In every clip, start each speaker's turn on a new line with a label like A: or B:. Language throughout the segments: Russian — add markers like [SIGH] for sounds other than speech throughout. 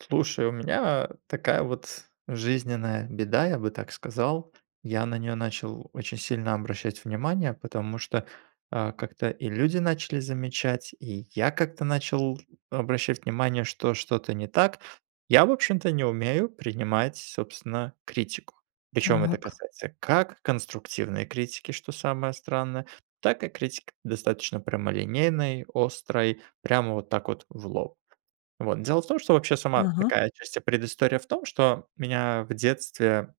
A: Слушай, у меня такая вот жизненная беда, я бы так сказал. Я на неё начал очень сильно обращать внимание, потому что, а, как-то и люди начали замечать, и я как-то начал обращать внимание, что что-то не так. Я, в общем-то, не умею принимать собственно критику. Причём это
B: Так.
A: касается как конструктивной критики, что самое странное, так и критика достаточно прямолинейной, острой, прямо вот так вот в лоб. Вот, дело в том, что вообще сама
B: Ага.
A: такая отчасти предыстория в том, что меня в детстве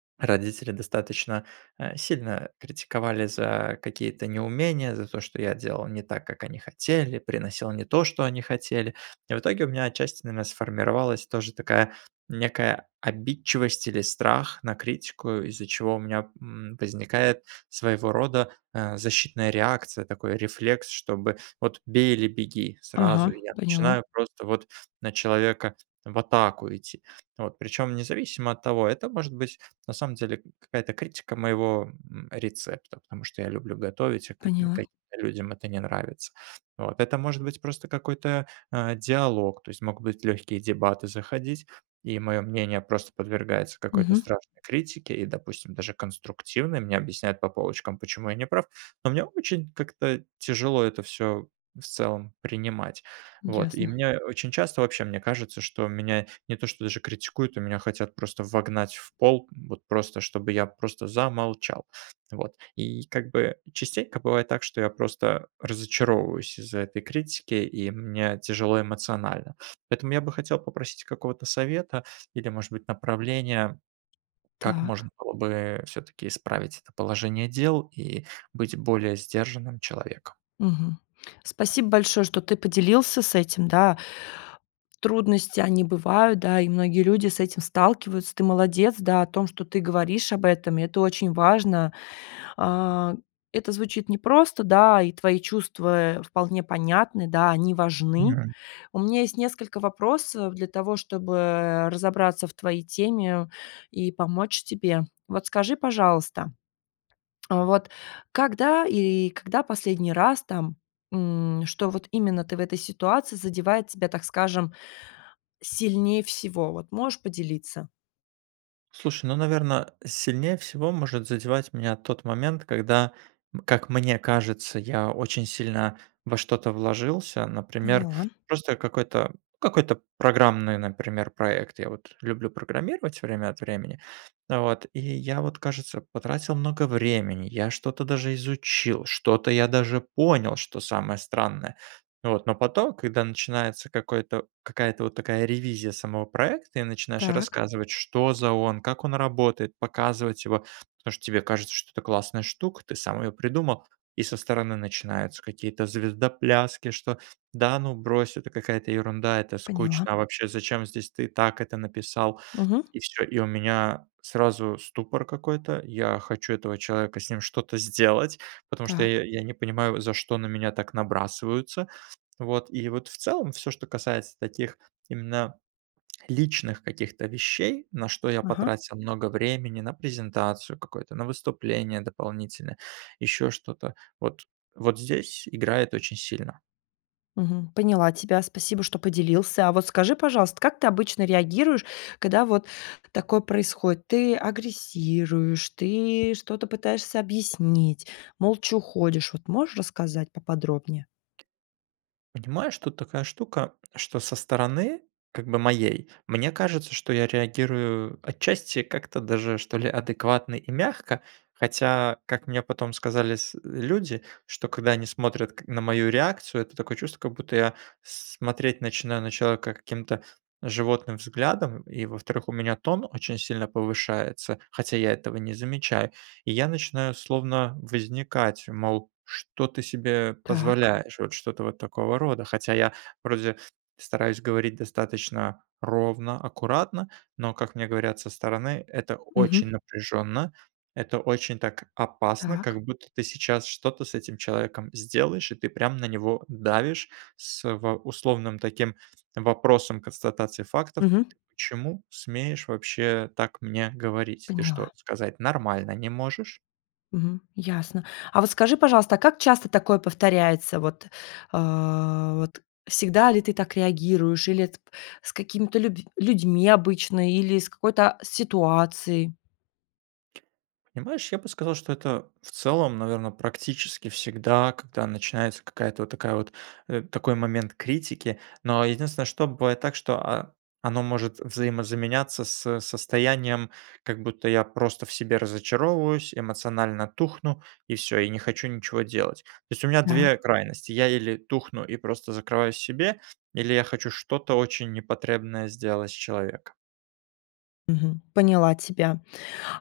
A: [SWALLOWS] родители достаточно, э, сильно критиковали за какие-то неумения, за то, что я делал не так, как они хотели, приносил не то, что они хотели. И в итоге, у меня отчасти, наверно, сформировалась тоже такая некая обидчивость или страх на критику, из-за чего у меня, м, возникает своего рода, э, защитная реакция, такой рефлекс, чтобы вот бей или беги сразу.
B: Ага,
A: И я
B: поняла.
A: начинаю просто вот на человека в атаку идти. Вот, причем независимо от того, это может быть на самом деле какая-то критика моего, м, рецепта, потому что я люблю готовить, а как мне,
B: Поняла.
A: каким-то людям это не нравится. Вот, это может быть просто какой-то, э, диалог, то есть могут быть легкие дебаты заходить, и моё мнение просто подвергается какой-то
B: Мгм.
A: страшной критике, и, допустим, даже конструктивной. Мне объясняют по полочкам, почему я не прав, но мне очень как-то тяжело это всё в целом принимать. Вот, и
B: Ясно.
A: мне очень часто вообще мне кажется, что меня не то что даже критикуют, но меня хотят просто вогнать в пол, вот просто чтобы я просто замолчал, вот. И как бы частенько бывает так, что я просто разочаровываюсь из-за этой критики, и мне тяжело эмоционально. Поэтому я бы хотел попросить какого-то совета или, может быть, направления, как можно
B: Так.
A: было бы все-таки исправить это положение дел и быть более сдержанным человеком.
B: Мгм, спасибо большое, что ты поделился с этим, да. Трудности, они бывают, да, и многие люди с этим сталкиваются. Ты молодец, да, о том, что ты говоришь об этом, это очень важно. А, это звучит непросто, да, и твои чувства, э, вполне понятны, да, они важны.
A: [UNINTELLIGIBLE]
B: У меня есть несколько вопросов для того, чтобы разобраться в твоей теме и помочь тебе. Вот скажи, пожалуйста, [SWALLOWS] вот когда или когда последний раз там, м, что вот именно ты в этой ситуации задевает тебя, так скажем, сильнее всего, вот? Можешь поделиться?
A: Слушай, ну, наверно, сильнее всего может задевать меня тот момент, когда, как мне кажется, я очень сильно во что-то вложился, например,
B: Поняла.
A: просто какой-то какой-то программный, например, проект. Я вот люблю программировать время от времени, вот, и я вот, кажется, потратил много времени, я что-то даже изучил, что-то я даже понял, что самое странное, вот. Но потом, когда начинается какой-то какая-то вот такая ревизия самого проекта и начинаешь
B: Так.
A: рассказывать, что за он, как он работает, показывать его, потому что тебе кажется, что это классная штука, ты сам ее придумал, и со стороны начинаются какие-то звездопляски, что: "Да ну, брось, это какая-то ерунда, это
B: Поняла.
A: скучно вообще, зачем здесь ты и так это написал",
B: Мгм.
A: и всё. И у меня сразу ступор какой-то, я хочу этого человека, с ним что-то сделать, потому что
B: Так.
A: я я не понимаю, за что на меня так набрасываются, вот. И вот, в целом, всё, что касается таких именно личных каких-то вещей, на что я
B: Ага.
A: потратил много времени: на презентацию какую-то, на выступление дополнительное, ещё что-то- вот вот здесь играет очень сильно.
B: Мгм. Поняла тебя. Спасибо, что поделился. А вот скажи, пожалуйста, как ты обычно реагируешь, когда вот такое происходит? Ты агрессируешь, ты что-то пытаешься объяснить, молча уходишь? Вот можешь рассказать поподробнее?
A: Понимаешь, тут такая штука, что со стороны как бы моей, мне кажется, что я реагирую отчасти как-то даже, что ли, адекватно и мягко, хотя, как мне потом сказали с э, люди, что, когда они смотрят к на мою реакцию, это такое чувство, как будто я с смотреть начинаю на человека каким-то животным взглядом. И, во-вторых, у меня тон очень сильно повышается, хотя я этого не замечаю, и я начинаю словно возникать, мол: "Что ты себе
B: Так.
A: позволяешь?" Вот что-то вот такого рода. Хотя я вроде стараюсь говорить достаточно ровно, аккуратно. Но, как мне говорят со стороны, это очень
B: Мгм.
A: напряжённо, это очень так опасно,
B: Так.
A: как будто ты сейчас что-то с этим человеком сделаешь. И ты прям на него давишь с во условным таким вопросом, констатацией фактов:
B: Мгм.
A: "Ты почему смеешь вообще так мне говорить? Ты что,
B: Поняла.
A: сказать нормально не можешь?"
B: Мгм. Ясно, а вот скажи, пожалуйста, а как часто такое повторяется? Вот, э, вот, всегда ли ты так реагируешь или, э, тп с какими-то люб людьми обычно или с какой-то, а, ситуацией?
A: Понимаешь, я бы сказал, что это, в целом, наверно, практически всегда, когда начинается какая-то, вот такая вот, э, такой момент критики, но единственное, что бывает так, что, а, оно может взаимозаменяться с состоянием, как будто я просто в себе разочаровываюсь, эмоционально тухну и всё, и не хочу ничего делать. То есть у меня
B: Так.
A: 2 крайности: я или тухну и просто закрываюсь в себе или я хочу что-то очень непотребное сделать с человеком.
B: Мгм, поняла тебя.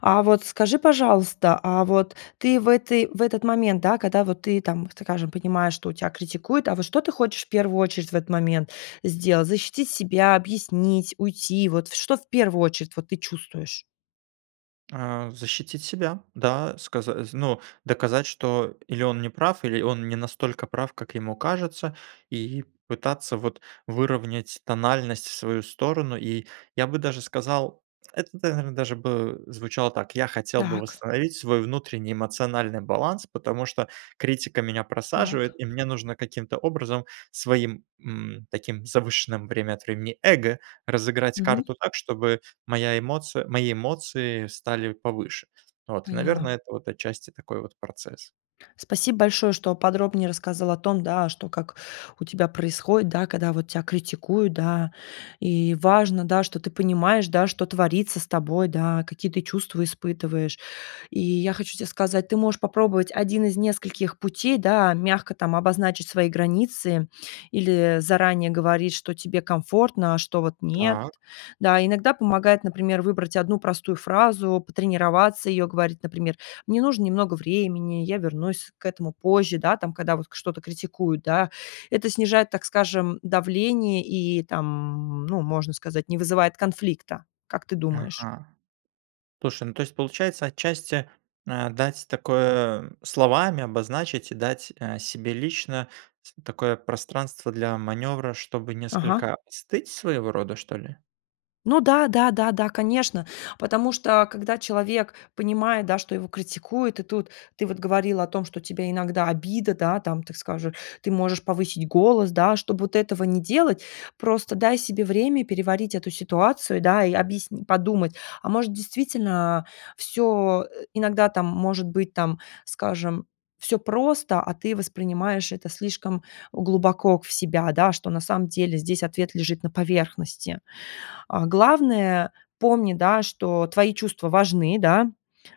B: А вот скажи, пожалуйста, а вот ты в этой в этот момент, да, когда вот ты там, скажем, понимаешь, что тебя критикуют, а вот что ты хочешь в первую очередь в этот момент сделать: защитить себя, объяснить, уйти? Вот в что в первую очередь, вот, ты чувствуешь?
A: Э, защитить себя. Да, сказаз ну, доказать, что или он не прав, или он не настолько прав, как ему кажется, и пытаться вот выровнять тональность в свою сторону, и я бы даже сказал это тогда, наверно, даже бы звучало так: "Я хотел бы
B: Так.
A: восстановить свой внутренний эмоциональный баланс, потому что критика меня просаживает,
B: Так.
A: и мне нужно каким-то образом своим, м, таким завышенным время от времени, эго разыграть
B: Мгм.
A: карту так, чтобы моя эмоция мои эмоции стали повыше". Вот,
B: Поняла.
A: наверное, это, вот отчасти такой вот процесс.
B: Спасибо большое, что подробнее рассказал о том, да, что как у тебя происходит, да, когда вот тя критикуют, да, и важно, да, что ты понимаешь, да, что творится с тобой, да, какие ты чувства испытываешь. И я хочу тебе сказать, ты можешь попробовать 1 из нескольких путей, да, мягко там обозначить свои границы или заранее говорить, что тебе комфортно, а что вот нет,
A: Так.
B: да. Иногда помогает, например, выбрать 1 простую фразу, потренироваться её говорить, например: "Мне нужно немного времени, я вернусь к этому позже", да, там, когда вот к что-то критикуют, да. Это снижает, так скажем, давление и, там, ну, можно сказать, не вызывает конфликта. Как ты думаешь?
A: Ага. Слушай, ну то есть получается, отчасти, э, дать такое словами обозначить и дать, э, себе лично с такое пространство для маневра, чтобы
B: Ага.
A: несколько остыть своего рода, что ли?
B: Ну да да да да, конечно, потому что, когда человек понимает, да, что его критикуют, и тут ты вот говорила о том, что тебе иногда обида, да, там, так скажу, ты можешь повысить голос, да. Чтоб вот этого не делать, просто дай себе время переварить эту ситуацию, да. И объясни подумать: а может, действительно, всё, э, иногда там может быть, там, скажем, всё просто, а ты воспринимаешь это слишком глубоко в себя, да, что на самом деле здесь ответ лежит на поверхности. А, главное, помни, да, что твои чувства важны, да.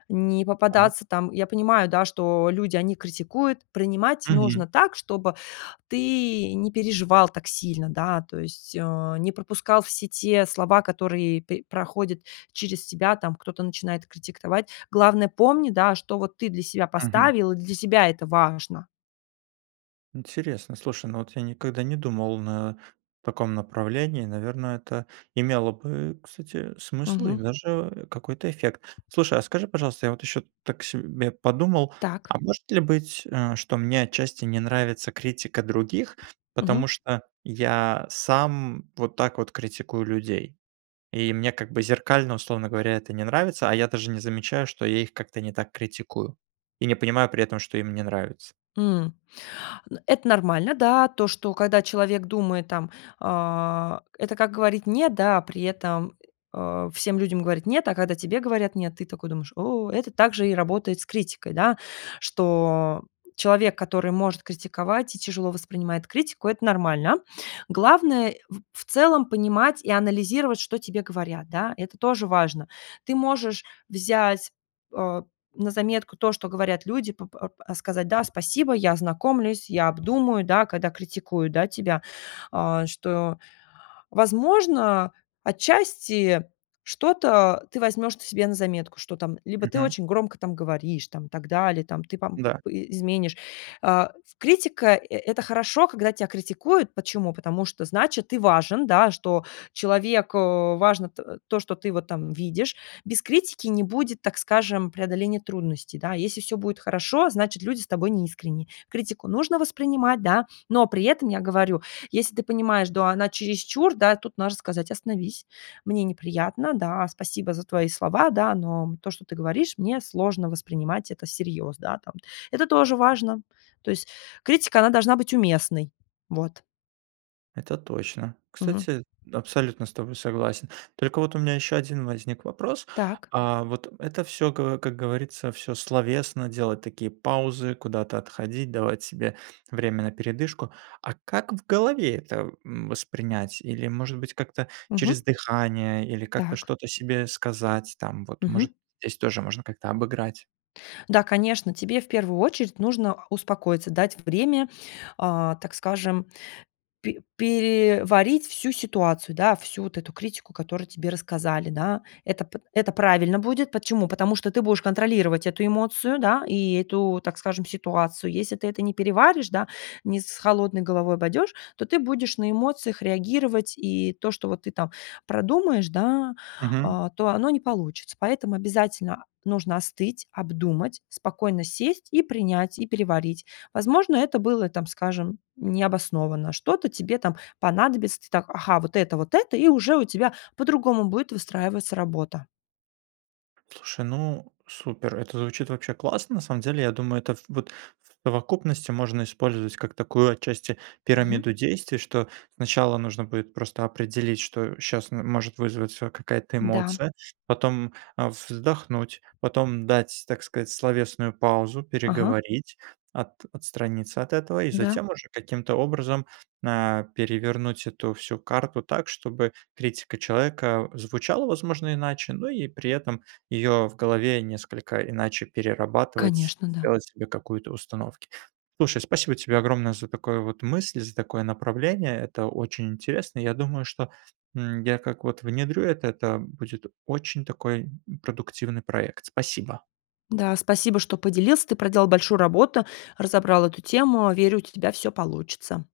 B: Не
A: Так.
B: попадаться там Я понимаю, да, что люди, они критикуют. Принимать нужно
A: Мгм.
B: так, чтобы ты не переживал так сильно, да, то есть, а, не пропускал все те слова, которые пе проходят через тебя, там кто-то начинает критиковать. Главное помни, да, что вот ты для себя
A: Мгм.
B: поставил, и для себя это важно.
A: Интересно, слушай. Но вот я никогда не думал, на таком направлении, наверное, это имело бы, кстати, смысл и
B: Мгм.
A: даже какой-то эффект. Слушай, а скажи, пожалуйста, я вот ещё тут так себе подумал:
B: Так.
A: а может ли быть, э, что мне отчасти не нравится критика других, потому
B: Мгм.
A: что я сам вот так вот критикую людей, и мне как бы зеркально, условно говоря, это не нравится? А я даже не замечаю, что я их как-то не так критикую и не понимаю при этом, что им не нравится.
B: М,, это нормально, да. То, что когда человек думает, там, э, это как говорить "нет", да, а при этом, о всем людям говорить "нет", а когда тебе говорят "нет", ты такой думаешь: о. Это также и работает с критикой, да. Что человек, который может критиковать и тяжело воспринимает критику- это нормально. Главное эу в в целом понимать и анализировать, что тебе говорят, да. Это тоже важно. Ты можешь взять, о на заметку то, что говорят люди, п п ар а сказать: "Да, спасибо, я ознакомлюсь, я обдумаю", да, когда критикуют, да, тебя. А, что, возможно, отчасти что-то ты возьмешь т себе на заметку, что там либо ты
A: Мгм.
B: очень громко там говоришь, там и так далее там. Ты пом
A: Да.
B: и изменишь. А, критика- э это хорошо, когда тебя критикуют. Почему? Потому что значит ты важен, да, что человек, а, важно т то, что ты вот там видишь. Без критики не будет, так скажем, преодоления трудностей, да. Если всё будет хорошо, значит люди с тобой не искренни. Критику нужно воспринимать, да, но при этом, я говорю, если ты понимаешь, до она чересчур, да, тут можно сказать: "Остановись, мне неприятно. Да, спасибо за твои слова, да, но то, что ты говоришь, мне сложно воспринимать это всерьез", да, там. Это тоже важно. То есть критика, она должна быть уместной. Вот.
A: Это точно.
B: Мгм.
A: Кстати, абсолютно с тобой согласен. Только вот у меня ещё 1 возник вопрос.
B: Так.
A: А, вот это всё, ка как говорится, всё словесно, делать такие паузы, куда-то отходить, давать себе [SNIFFS] время на передышку. А как в голове это, м, воспринять? Или, может быть, как-то через
B: Мгм.
A: дыхание или как-то
B: Так.
A: что-то себе сказать? Там вот, может,
B: Мгм.
A: здесь тоже можно как-то обыграть?
B: Да, конечно, тебе в первую очередь нужно успокоиться. Дать время, а, так скажем, пе переварить всю ситуацию, да, всю вот эту критику, которую тебе рассказали, да. Это п это правильно будет. Почему? Потому что ты будешь контролировать эту эмоцию, да, и эту, так скажем, ситуацию. Если ты это не переваришь, да, не с холодной головой пойдёшь, то ты будешь на эмоциях реагировать и то, что вот ты там продумаешь, да,
A: Мгм.
B: а, то оно не получится. Поэтому обязательно, а, нужно остыть, обдумать, спокойно сесть и принять, и переварить. Возможно, это было, и там, скажем, необоснованно, что-то тебе там понадобится, ты там: "Ага, вот это вот это", и уже у тебя по-другому будет выстраиваться работа.
A: Слушай, ну, супер! Это звучит вообще классно. На самом деле, я думаю, это ф вот в совокупности можно использовать как такую, отчасти,
B: Мгм.
A: пирамиду действий. Что сначала нужно будет просто определить, что щас м может вызваться какая-то
B: Да.
A: эмоция, потом, э, вздохнуть, потом дать, так сказать, словесную паузу,
B: Ага.
A: переговорить, ат отстраниться от этого и
B: Да.
A: затем уже каким-то образом, а, перевернуть эту всю карту так, чтобы критика человека звучала, возможно, иначе, но и при этом её в голове несколько иначе перерабатывать,
B: Конечно, да.
A: делать себе какую-то установки. Слушай, спасибо тебе огромное за такое вот мысль, за такое направление. Это очень интересно. Я думаю, что, м, я, как вот внедрю этот, а, будет очень такой, м, продуктивный проект. Спасибо.
B: Да, спасибо, что поделился. Ты проделал большую работу, разобрал эту тему. Верю, у те тебя всё получится.